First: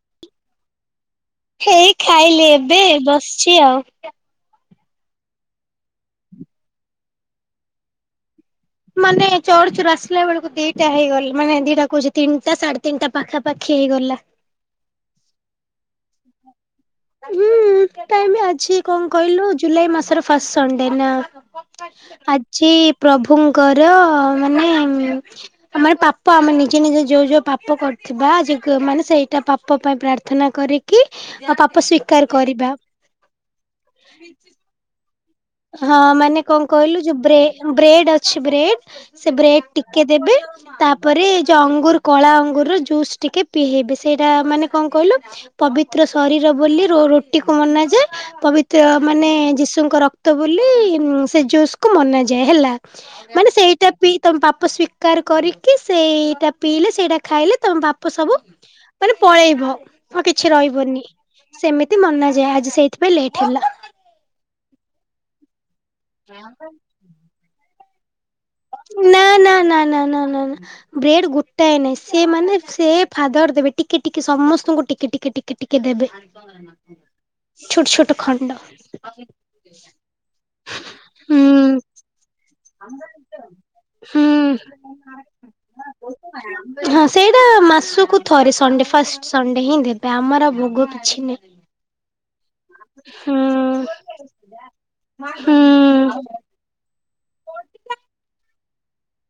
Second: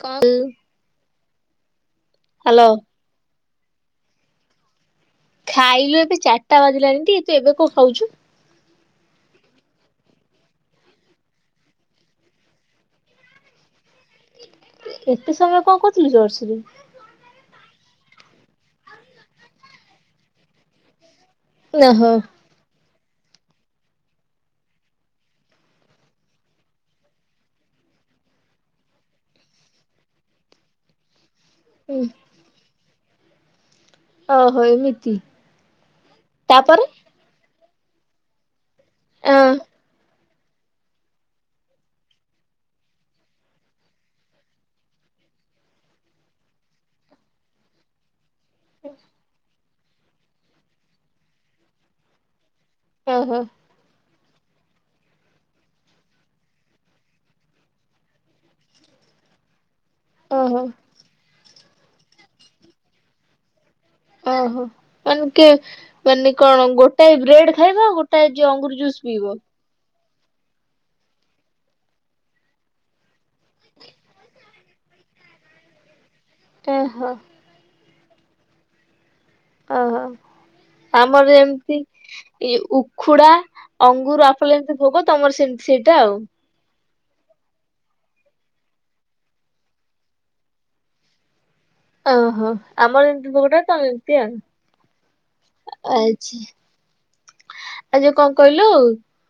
କ [unintelligible] ହେଇ ଖାଇଲି ଏବେ ବସିଛି ଆଉ। ଖାଇଲୁ ଏବେ ଚାରିଟା ବାଜିଲାଣି ଟି ତୁ ଏବେ କଣ ଖାଉଛୁ? ମାନେ ଚଢୁଛୁ ଆସିଲା ବେଳକୁ ଦିଟା ହେଇଗଲା ମାନେ ଦିଟା କହୁଛି ତିନିଟା ସାଢେ ତିନିଟା ପାଖାପାଖି ହେଇଗଲା। ଏତେ ସମୟ କଣ କରଥିଲୁ ଜର୍ସିରୁ। ହୁଁ ଅଛି କଣ କହିଲୁ ଜୁଲାଇ ମାସର ଫାଷ୍ଟ ସଣ୍ଡେ ନା? ଓହୋ ଆଜି ପ୍ରଭୁଙ୍କର ମାନେ ଆମର ପାପ ଆମେ ନିଜେ ନିଜେ ଯୋଉ ଯୋଉ ପାପ କରୁଥିବା ମାନେ ସେଇଟା ପାପ ପାଇଁ ପ୍ରାର୍ଥ ନା କରିକି ଆଉ ପାପ ସ୍ଵେକାର କରିବା। ଆ ହୋ ଏମିତି। ହଁ ମାନେ କଣ ତାପରେ କହିଲୁ ଯୋଉ ବ୍ରେଡ ଅଛି ବ୍ରେଡ ସେ ଅ ବ୍ରେଡ ଟିକେ ଦେବେ। ତାପରେ ଏ ଯୋଉ ଅଙ୍ଗୁର କଳା ଅଙ୍ଗୁର ର ଜୁସ୍ ଟିକେ ପିଏଇବେ ସେଇଟା ମାନେ କଣ କହିଲୁ ପବିତ୍ର ଶରୀର ବୋଲି ରୁଟି କୁ ମନାଯାଏ। ପବିତ୍ର ମାନେ ଯୀଶୁଙ୍କ ରକ୍ତ ବୋଲି ସେ ଜୁସ୍ ମନାଯାଏ ହେଲା। ଓହୋ ମାନେ ସେଇ ଟା ପି ତମ ବାପ ସ୍ଵୀକାର କରିକି ସେଇଟା ପିଇଲେ ସେଇଟା ଖାଇଲେ ତମ ପାପ ସବୁ ମାନେ ପଳେଇବ ଆଉ କିଛି ଓହୋ ରହିବନି ସେମିତି ମନାଯାଏ ଆଜି ସେଇଥିପାଇଁ ଲେଟ୍ ହେଲା। ଓହୋ ମାନେ କି ମାନେ କଣ ଗୋଟାଏ ବ୍ରେଡ ଖାଇବା ଗୋଟାଏ ଯଉ ଅଙ୍ଗୁର ଜୁସ୍ ନା ପିଇବ? ନା ବ୍ରେଡ ଗୋଟାଏ ନାହିଁ ସେ ମାନେ ସେ ଫାଦର ଦେବେ ଟିକେ ଟିକେ ସମସ୍ତଙ୍କୁ ଟିକେ ଟିକେ ଟିକେ ଟିକେ ଦେବେ। ଓହୋ ଛୋଟ ଛୋଟ ଖଣ୍ଡ। ଓହୋ ଆମର ହୁଁ ଯେମିତି ଏଇ ଉଖୁଡା ହୁଁ। ଅଙ୍ଗୁର ଆପଲ ଯେମିତି ଭୋଗ ତମର ସେମିତି ସେଇଟା ଆଉ। ହଁ ସେଇଟା ମାସକୁ ଥରେ ସଣ୍ଡେ ଫାଷ୍ଟ ସଣ୍ଡେ ହିଁ ଦେବେ ଆମର ଭୋଗ କିଛି ନାହିଁ। ଓହୋ। ଆମର ଏମିତି ହୁଁ ପୋକଟା ତମେ ଏମତି ହୁଁ। ଆଉ ଆଚ୍ଛା। ଆଚ୍ଛା କଣ କହିଲୁ?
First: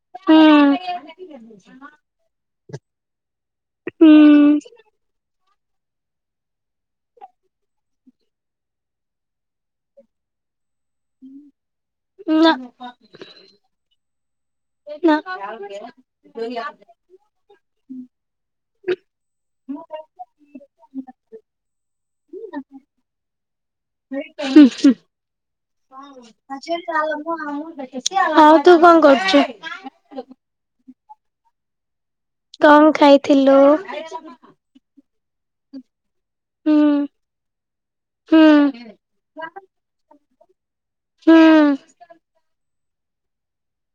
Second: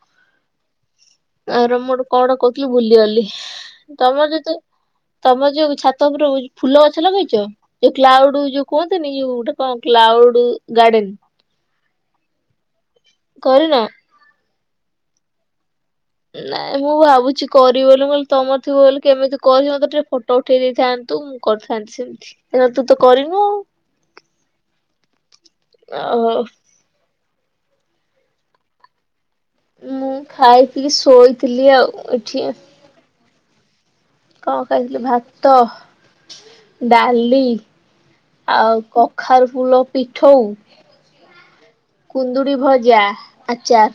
ହୁଁ। ଆ ର ମୁଁ କଣ ଗୋଟେ କହୁଥିଲି ଭୁଲିଗଲି। ହୁଁ ତମର ଯେହେତୁ ତମ ଯୋଉ ଛାତ ଉପରୁ ଫୁଲ ଗଛ ଲଗେଇଛ ଯୋଉ କ୍ଲାଉଡ ଯୋଉ କୁହନ୍ତିନି ଯୋଉ ଗୋଟେ କଣ କ୍ଲାଉଡ। ଗାର୍ଡେନ୍ ନା କରି ନ? ସେ ନାଇଁ ମୁଁ ଭାବୁଛି। କରିବ ବୋଲି ତମର ଥିବ ବୋଲି କେମିତିି ମତେ ଟିକେ ଫଟୋ ଉଠେଇ ଦେଇଥାନ୍ତୁ ମୁଁ କରିଥାନ୍ତି ସେମିତି। ସେ ତୁ ତ କରିନୁ ଆଉ। ହୁଁ ହୁଁ। ମୁଁ ଆଉ ଆଉ ତୁ କଣ କରୁଛୁ? ମୁଁ ଖାଇଥିଲି ଶୋଇଥିଲି ଆଉ ଏଠି। କଣ ଖାଇଥିଲୁ? କଣ ଖାଇଥିଲୁ ଭାତ? ହୁଁ। ଡାଲି ହୁଁ ଆଉ କଖାର ଫୁଲ ପିଠଉ। ହୁଁ କୁନ୍ଦୁୁରୀ ଭଜା, ଆଚର।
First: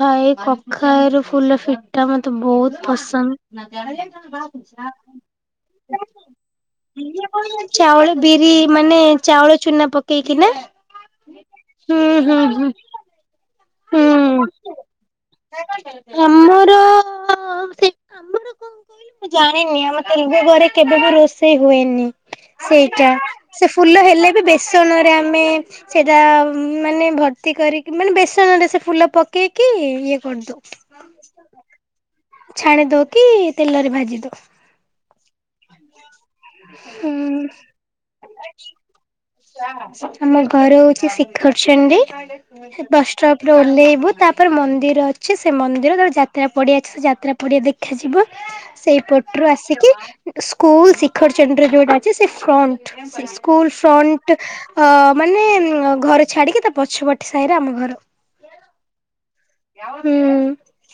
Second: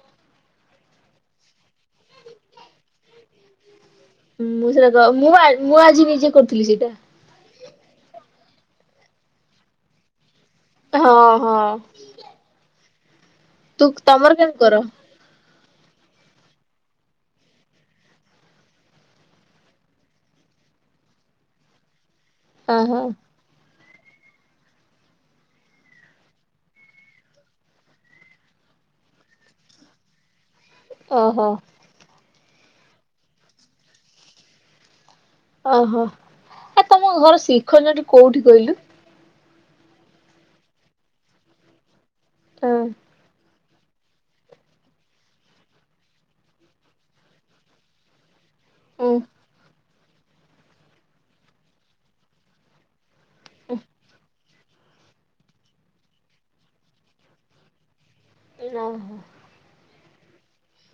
ଭାଇ କଖାର ଫୁଲ ଫିଟା ମତେ ବହୁତ ପସନ୍ଦ। ମୁଁ ସେଇଟା ମୁଁ ମୁଁ ଆଜି ନିଜେ କରୁଥିଲି ସେଇଟା। ଚାଉଳ ବିରି ମାନେ ଚାଉଳ ଚୁନା ପକେଇକି ନା। ହଁ ହଁ। ହୁଁ ହୁଁ ହୁଁ। ତୁ ତମର କେମତି ହୁଁ। କର? ଆମର ସେ ଆମର କ କହ ଜାଣିନି ଆମ ତଭ ଘରେ କେବେ ବି ରୋଷେଇ ହୁଏନି ହଁ ହଁ ସେଇଟା। ସେ ଫୁଲ ହେଲେ ବି ବେସନରେ ଆମେ ସେଟା ମାନେ ଭର୍ତ୍ତି କରିକି ମାନେ ବେସ ନରେ ସେ ଫୁଲ ପକେଇକି ଇଏ କରିଦୋଉ। ଓହୋ। ଛାଣି ଦୋଉ କି ତେଲରେ ଭାଜି ଦୋଉ। ଅହଁ ଆ ତମ ହୁଁ ଘର ଶିଖରଚଣ୍ଡୀ କୋଉଠି କହିଲୁ। ଆମ ଘର ହୋଉଚି ଶିଖରଚଣ୍ଡୀ ହଁ ହେ ବସ୍ ଷ୍ଟପ ରେ ଓହ୍ଲେଇବୁ ତାପରେ ମନ୍ଦିର ଅଛି ସେ ମନ୍ଦିର ତାପରେ ଯାତ୍ରା ପଡିଆ ଅଛି ସେ ଯାତ୍ରା ପଡିଆ ଦେ ଖାଯିବ ସେଇ ଉଁ ପଟୁରୁୁ ଆସିକି ସ୍କୁଲ ଶିଖରଚଣ୍ଡୀରେ ଯୋଉଟା ଅଛି ସେ ଫ୍ରଣ୍ଟ ସେଇ ସ୍କୁଲ ଫ୍ରନ୍ ଅ ମାନେ ଘର ଛାଡିକି ତା ପଛ ପଟ୍ ସାହିରେ ଆମ ଘର। [unintelligible] ହୁଁ।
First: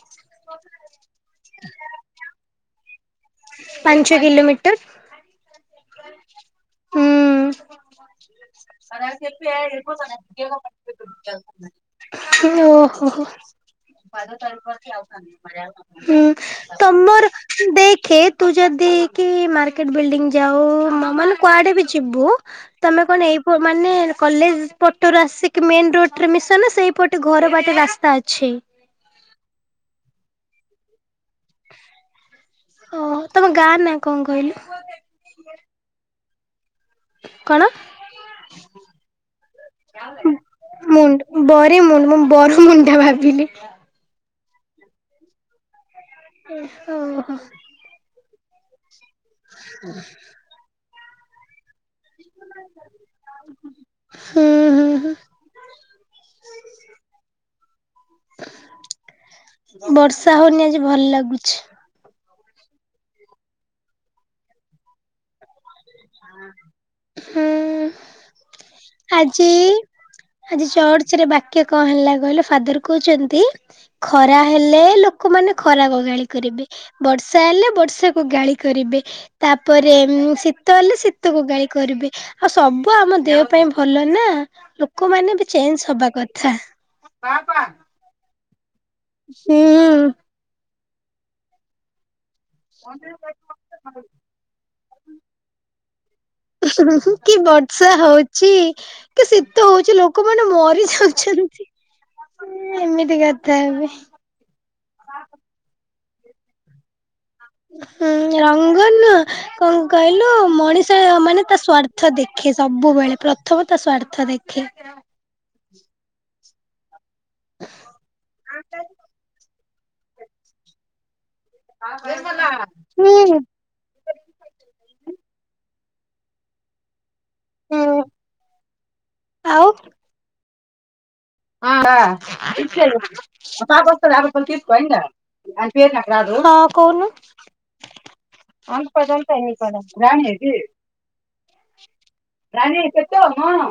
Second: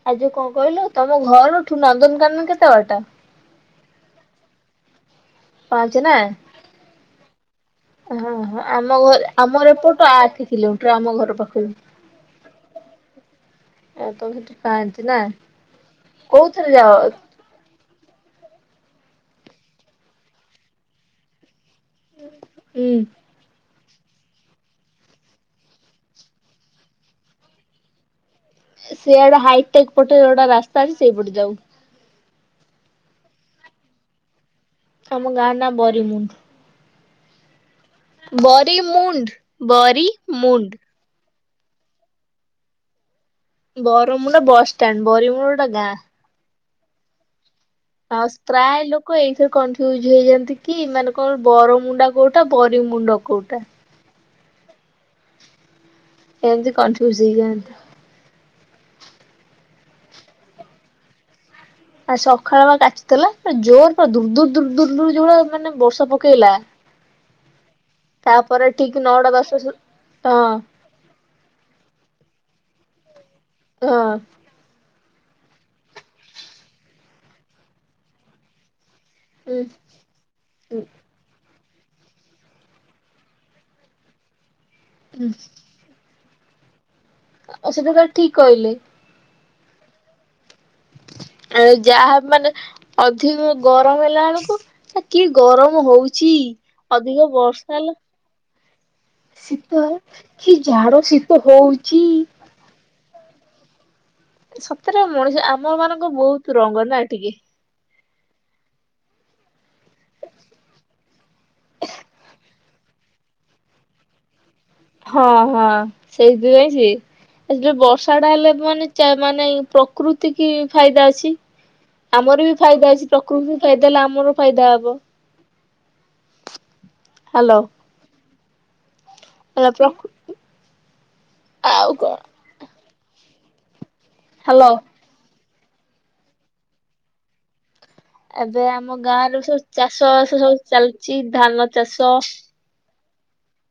ଆ ଯୋଉ କଁ କହିଲୁ ତମ ଘରଠୁ ନନ୍ଦନକାନନ କେତେ ବାଟା। ପଞ୍ଚ କିିଲୋମିଟର। ପାଞ୍ଚେ ନାଁ। ଅହଁ ହଁ ଆମ ଘ ଆମର ଏପଟୁ ଆଠେ କିଲୋମିଟର ଆମ ଘର ପାଖୁରୁ। ହୁଁ ଓହୋ ହୋ। ଆଉ ତମେ ହୁଁ ସେଠି ପାଞ୍ଚ ନା କୋଉଥିରେ ଯାଅ? ତମର ଦେଖେ ତୁ ଯଦି କି ମାର୍କେଟ ବିଲଡିଙ୍ଗି ଯାଉ ମ ମାନେ କୁଆଡେ ବି ଛିବୁ ହୁଁ ତମେ କଣ ଏଇ ପ ମାନେ କଲେଜ ପଟରୁ ଆସିକି ମେନ ରୋଟ୍ ରେ ମିଶନା ସେଇପଟେ ଘର ବାଟେ ରାସ୍ତା ଅଛି। ସେଆଡେ ହାଇଟେକ୍ ପଟେ ଗୋଟା ରାସ୍ତା ଅଛି ସେଇପଟେ ଯାଉ। ଅହଁ ତମ ଗାଁନା କଁ କହିଲୁ। ଆମ ଗାଁ ନା ବରିମୁଣ୍ଡ। କଣ ବରି ମୁଣ୍ଡ ବରି ମୁଣ୍ଡ। ବରିମୁଣ୍ଡ ମୁଁ ବରମୁଣ୍ଡା ଭାବିଲି। ବରମୁଣ୍ଡା ବସ୍ ଷ୍ଟାଣ୍ଡ ବରିମୁଣ୍ଡାଟା ଗାଁ। [unintelligible] ଆଉ ସ୍ ପ୍ରାୟ ଲୋକୋ ଏଇଥିରେ କନଫ୍ୟୁଜ୍ ହେଇଯାନ୍ତି କି ମାନେ କଁ ବରମୁଣ୍ଡା କୋଉଟା ବରିମୁଣ୍ଡ କୋଉଟା। ହୁଁ ହୁଁ ହୁଁ। ଏନ୍ତି କନଫ୍ୟୁଜ୍ ହେଇଯାଆନ୍ତି। ବର୍ଷା ହୋଉନି ଆଜି ଭଲ ଲାଗୁଛି। ଆଜି ସଖାଳ ବା କାଚଦେଲା ପୁରା ଜୋର୍ ପୁରା ଦୂର୍ ଦୂର୍ ଦୂର୍ ଦୂର୍ ଦୂର୍ ଯୋଉରା ମାନେ ବ ହୁଁ। ତାପରେ ଠିକ ନଅଟା ଆଜି ଦଶଟା ସୁ ହଁ ଆଜି ଚର୍ଚ୍ଚରେ ବା କିଏ କଁ ହେଲା କହିଲ ଫାଦର କୋହୁଚନ୍ତି ଖରା ହଁ। ରା ହେଲେ ଲୋକୋମାନେ ଖରାକୁ ଗାଳି କରିବେ ବର୍ଷା ହେଲେ ବର୍ଷାକୁ ଗାଳି କରିବେ। ତାପରେ ଏମ୍ ସି [unintelligible] ଶୀତକୁ ଗାଳି କରିବେ ଆଉ ସବୁ ଆମ ଦେହ ପାଇଁ ଭଲ ନା ଲୋ କୋ ମାନେ ବି ଚେଞ୍ଚ୍ ହବା କଥା। ଆଉ ସେଟା ତା ଠିକ କହିଲେ। ହୁଁ। ଆଉ ଯାହା ମାନେ ଅଧିକ ଗରମ ହେଲା ଆଳୁକୁ କି ଗରମ ହୋଉଚି। ହୁଁ ଅଧିକ କି ବର୍ଷା ହେଲେ ହଉଛି କି ଶୀତ ଶୀତହେ ହଉଛି ଲୋକମାନେ କି ଜାଡ ଶୀତ ହୋଉ ଚୀ। ଇଏ ଏମିତି କଥା ଏବେ। ସତରେ ମଣିଷ ଆମ ମାନଙ୍କ ବୋହୁତ ରଙ୍ଗ ନା ଟିକେ। ହୁଁ ରଙ୍ଗନ କଣ କହିଲୁ ମଣିଷ ମାନେ ତା ସ୍ଵାର୍ଥ ଦେଖେ ସବୁବେଳେ ପ୍ରଥମ ତା ସ୍ଵାର୍ଥ ଦେଖେ। ହଁ ହଁ ସେଇଥିପାଇଁ ସିଏ [unintelligible] ସେ ବର୍ଷା ଟା ହେଲେ ମାନେ ମାନେ ପ ପ୍ରକୃତି କି ଫାଇଦା ଅଛି ଆମର ବି ଫାଇଦା ଅଛି ହୁଁ ପ୍ରକୃତି ଏ ତାହାଲେ ଆମର ଫାଇଦା ହବ। ହ୍ୟାଲୋ ହୁଁ। ହେଲା ପ୍ର ହଁ ବା ହ୍ୟାଲୋ [unintelligible] ହଁ କୋହୁନୁ ଏବେ ଆମ ଗାଁରୁ ସବୁ ଚାଷ ବାସ ସବୁ ଚାଲିଚି ଧାନ ଚାଷ। ରାନୀ ପେଟ ହଁ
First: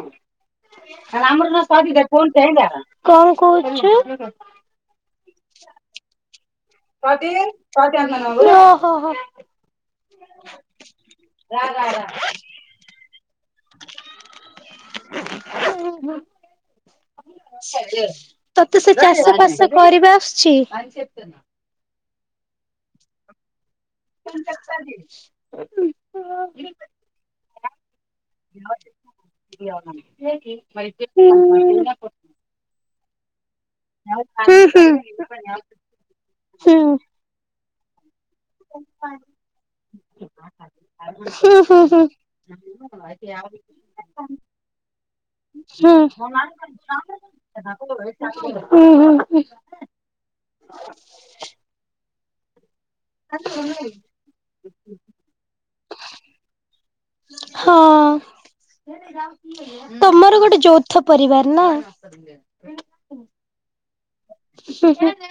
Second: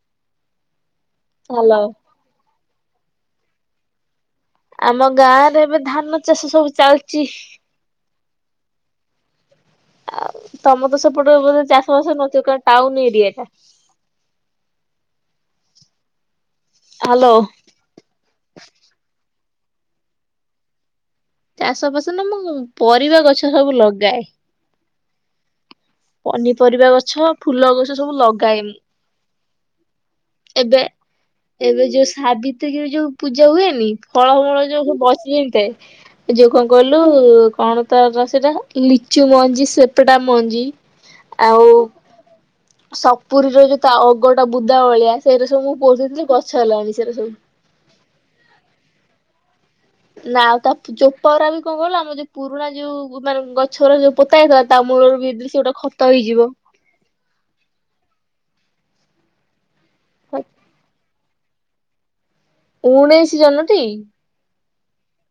ଭଲ [unintelligible] [unintelligible] କଣ କହୁଚୁ? ଆମ ଗାଁ ରେ ଏବେ ଧାନ ଚାଷ ସବୁ ଚାଲିଛି ପାଟି [unintelligible] ଓ ହୋ ହୋ ଆଉ ତମ ତ ସେପଟେ ବୋଧେ ଚାଷବାସ ନଥିବ କାର ଟାଉନ ଏରିଆ ଟା। [unintelligible] ହ୍ୟାଲୋ। ତତେ ସେ ଚାଷ ଫାସ କରିବା ଆସୁଚି। ଚାଷ ପାସ ନ ମୁଁ ପରିବା ଗଛ ସବୁ ଲଗାଏ। ହୁଁ ପନିପରିବା ଗଛ ଫୁଲ ଗଛ ସବୁ ଲଗାଏ ମୁଁ। ଉ। ସିଏ କେବେ ଯୋଉ ପୂଜା [unintelligible] ଫଳ ହୁଁ ମୁଳ ହୁଁ ହୁଁ ଯୋଉ ବସି [unintelligible] ଯୋଉ କଣ କହିଲୁ କଣ ତାର [unintelligible] ଲିଚୁ ମଞ୍ଜି ସେପଟା ମଞ୍ଜି ହୁଁ ଆଉ ହୁଁ ସପୁରୀର ଯୋଉ ତା ଅଗଟା ବୁଦାବଳିଆ ସେଇରା ସବୁ [unintelligible] ଗଛ ହେଲାଣି ସେଇରା ସବୁ। ହୁଁ ହୁଁ। ନା ଆଉ ତା ପୁ ଚୋପ ଗୁରା ବି କଁ କହିଲୁ ଆମ ଯୋଉ ପୁରୁଣା ଯୋଉ ପୁରୁଣା ଗଛଗୁରା ଯୋଉ ପୋତା ହେଇଥିଲା ତା ମୂଳରୁ ବିି ଦିଲ୍ ସେ ଗୋଟେ ଖତ ହେଇଯିବ। ହଁ ତମର ଗୋଟେ ଯୌଥ ପରିବାର ନା। ଉଣେଇଶି ଜନଟି। ହୁଁ ହୁଁ।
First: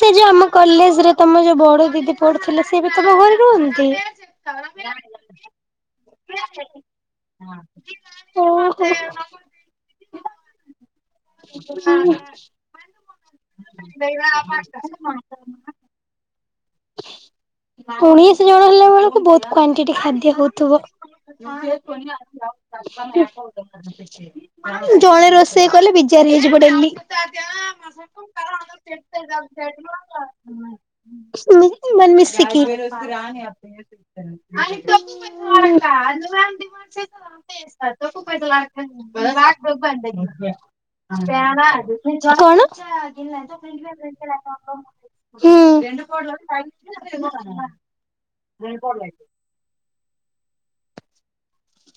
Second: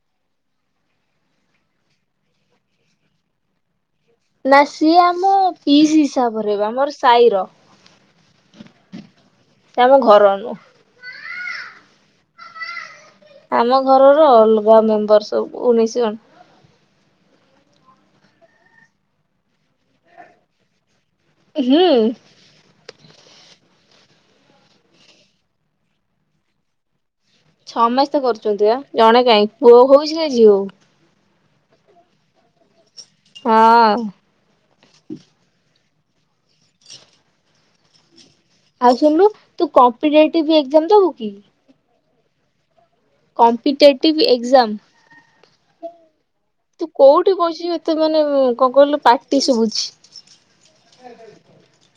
ସେ ଯୋଉ ଆମ କଲେଜରେ ତମ ଯୋଉ ବଡ ଦିଦି ପଡୁଥିଲେ ସେ ବି ତମ ଘରେ ରୁହନ୍ତି? ନା ସିଏ ଆମ ପିଇସି ହିସାବ ରେ ବା ଆମର ସାଇର। [unintelligible] ସେ ଆମ ଘର ଅନୁ ହୁଁ। ଆମ ଘରର ଅଲଗା ମେମ୍ବର ସବୁ ଉ [unintelligible] ଉଣେଇଶି ଜଣ ହେଲା ବେଳକୁ ବୋହୁତ କ୍ଵାଣ୍ଟିଟି ଖାଦ୍ୟ ହୋଉଥିବ। ହଁ ହୁଁ ପୁଣି ଆସ ଜଣେ ରୋଷେଇ କଲେ ବିଜାର ହେଇଯିବ ଡେଲି ସମସ୍ତେ କରୁଛନ୍ତି ପା ଜଣେ କାଇ ପୁଅ ହୋଉ ସେ ଝିଅ ହୋଉ। ମା ମିଶିକି। ହଁ [unintelligible] ଆଉ ଶୁଣୁନୁ ତୁ କମ୍ପିଟେଟିଭ ଏକ୍ଜାମ ଦବୁ କି? [unintelligible] କମ୍ପିଟେଟିଭ କଣ ଏକ୍ଜାମ ହଁ। ତୁ କୋଉଠି ବଇଚୁ ଏତେ ମାନେ କଣ କହିଲୁ ପା ଶୁଭୁଛି।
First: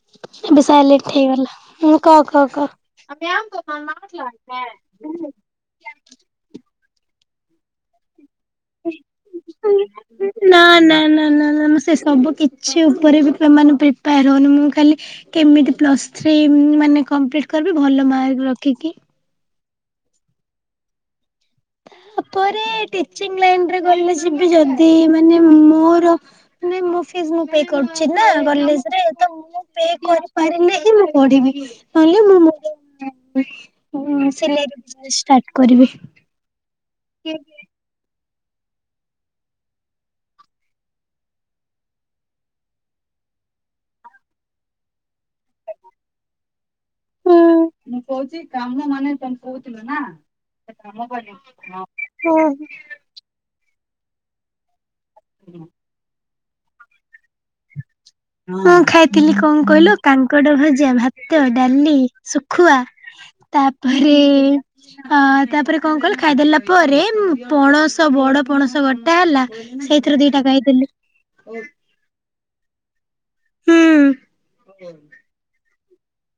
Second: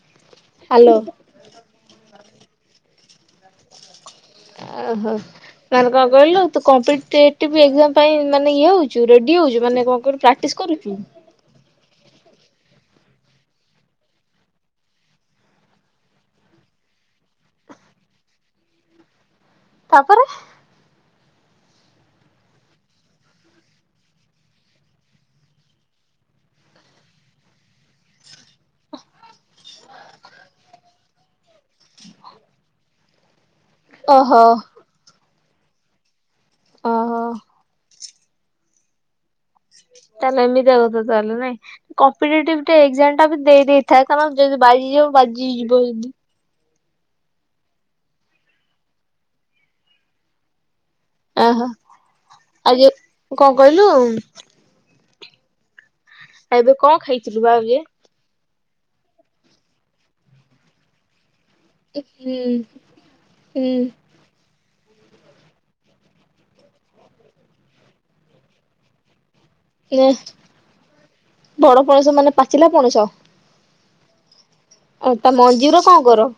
ଏବେ ହ୍ୟାଲୋ ସାଇଲେଣ୍ଟ ହେଇଗଲା କ କ କ କ ଆହ ମାନେ କଁ କହିଲୁ ତୁ କମ୍ପିଟେଟିବ୍ ଏକ୍ଜାମ୍ ପାଇଁ ମାନେ ଇଏ ହଉଚୁ? ରେଡି ହଉଚୁ? ମାନେ କଁ କହିଲୁ ପ୍ରାକ୍ଟିସ୍ ନା କରୁଚୁ? ନା ନା ନା ନା ସେ ସବୁ କିଛି ଉପରେ ବି ପେ-ମାନେ ପ୍ରିପାର ହଉନି। ମୁଁ ଖାଲି କେମିତି ପ୍ଲସ୍ ଥ୍ରୀ ମାନେ କମ୍ପ୍ଲିଟ୍ କରିବି? ଭଲ ମାର୍କ ରଖିକି। ତା ପରେ? ତାପରେ ଟିଚିଂ ଲାଇନ୍ ରେ ଗଲେ ଯିବି, ଯଦି ମାନେ ମୋର ନାଇଁ ମୋ ଫିସ୍ ମୁଁ ପେ କରୁଚି ନା କଲେଜରେ। ତ ମୁଁ ପେ କରିପାରିଲେ ହିଁ ମୁଁ ପଢିବି। ନହଲେ ମୁ ମୋର [unintelligible] ଓହୋ ସିଲେଇ ଷ୍ଟାର୍ଟ କରିବି। ଓହୋ [inaudible] ତାହାଲେ ଏମିତିଆ କଥା ତାହେଲେ ନାଇ। କମ୍ପିଟେଟିଭ୍ ଟା ଏକ୍ଜାମ ଟା ବି ଦେଇେଦେଇଥା, କାରଣ ଯଦି ବାଜିଯିବ ବାଜି ଯିବ ଯଦି। ହୁଁ। ମୁଁ କହୁଚି କାମ ମାନେ ତମେ କହୁଥିଲ ନା? ଆ କାମ ଓହୋ କରିବୁ? ହୁଁ। ଆଉ ଯେ କଣ କହିଲୁ? ହୁଁ। ଆଉ ଏବେ କଣ ଖାଇ ର୍ବାେ [unintelligible] ମୁଁ ଖାଇଥିଲି କଣ କହିଲୁ, କାଙ୍କଡ ଭଜା, ଭାତ ତ ଡାଲି, ହୁଁ ଶୁଖୁଆ ହୁଁ ତାପରେ ଅ ତାପରେ କଣ କହିଲ ଖାଇଦେଲା ପରେ, ପଣସ ବଡ ପଣସ କଟା ହେଲା। ଶଇ ଥିରୁ ଦିଟା ଖାଇଥିଲି। ବଡ ପଣସ ମାନେ ପାଚିଲା ପଣସ? ହୁଁ। ଆ ତା ମଞ୍ଜିୁରା କଣ କର?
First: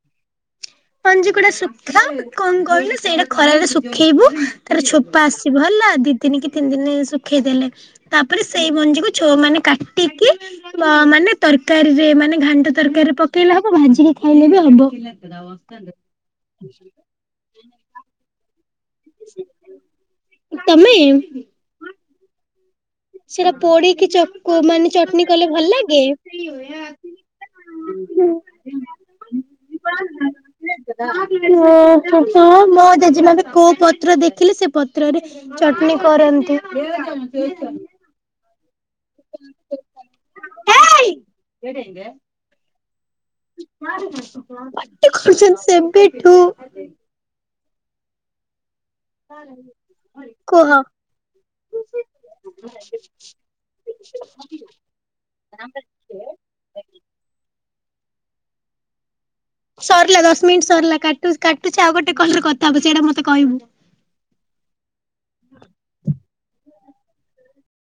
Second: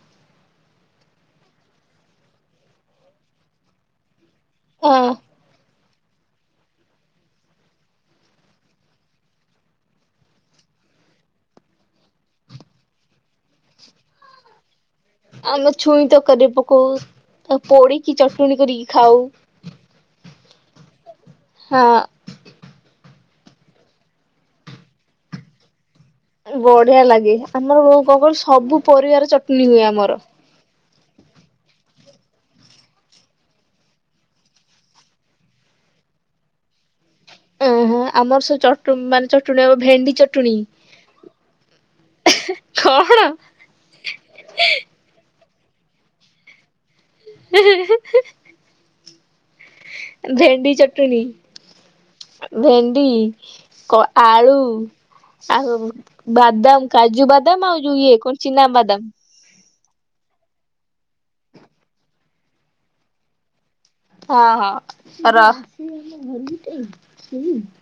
ପଞ୍ଜି କୁଡା ଶୁଖା କଣ କହିଲ ସେଇଟା ଖରାରେ ଶୁଖେଇବୁ, ତାର ଆ ଛୋପା ଆସ ଭଲ ଦି ଦିନ କି ତିନି ଦିନ, ଶୁଖେଇଦେଲେ। ତାପରେ ସେଇ ମଞ୍ଜି କୁ ଛୁଆମାନୋ କାଟିକି ମା ମାନେ ତରକାରୀରେ ମାନେ ଘାଣ୍ଟ ତରକାରୀରେ ପକେଇଲେ ହବ। ଭାଜିକି ଖାଇଲେ ବି ହବ। ସିଧା ବସ୍। ଆମେ ଛୁଇଁ ତରକାରୀ ପକଉ। ଆଉ ପୋଡିକି ଚଟଣି କରିକି ଖାଉ। ତମେ? ହଁ। ସେଟା ପୋଡିକି ଚ-କୁ ମାନେ ଚଟଣି କଲେ ଭଲ ଲାଗେ? ବଢିଆ ଲାଗେ ଆମରୋ କ-କଣ କହିଲୁ, ସବୁ ପରିବାର ଚଟଣି ହୁଏ ଆମର। ଓହୋ। ହଁ ମୋ ଜେଜେମା କୋଉ ପତ୍ର ଦେଖିଲେ ସେ ପତ୍ରରେ ଚଟଣି କରନ୍ତି। ଓହୋ ଆମର ସେ ଚ ମାନେ ଚଟୁଣୀ ହବ ଭେଣ୍ଡି ଚଟଣୀ। କଣ? ପାଟି କରୁଛନ୍ତି ସେବେଠୁ। [unintelligible] [unintelligible] କୁହ। ଭେଣ୍ଡି ଚଟଣି। ଭେଣ୍ଡି, ଆଳୁ, ଆ ବାଦାମ କାଜୁ ବାଦାମ ଆଉ ଯେ ଇଏ, କଣ ଚିନା ବାଦାମ। ସରିଲା ଦଶ ମିନିଟ୍ ସରିଲା କାଟୁ କାଟୁଛି ଆଉ ଗୋଟେ କଲରେ କଥା ହବୁ ସେଇଟା ମତେ କହିବୁ। ହଁ ହଁ। ର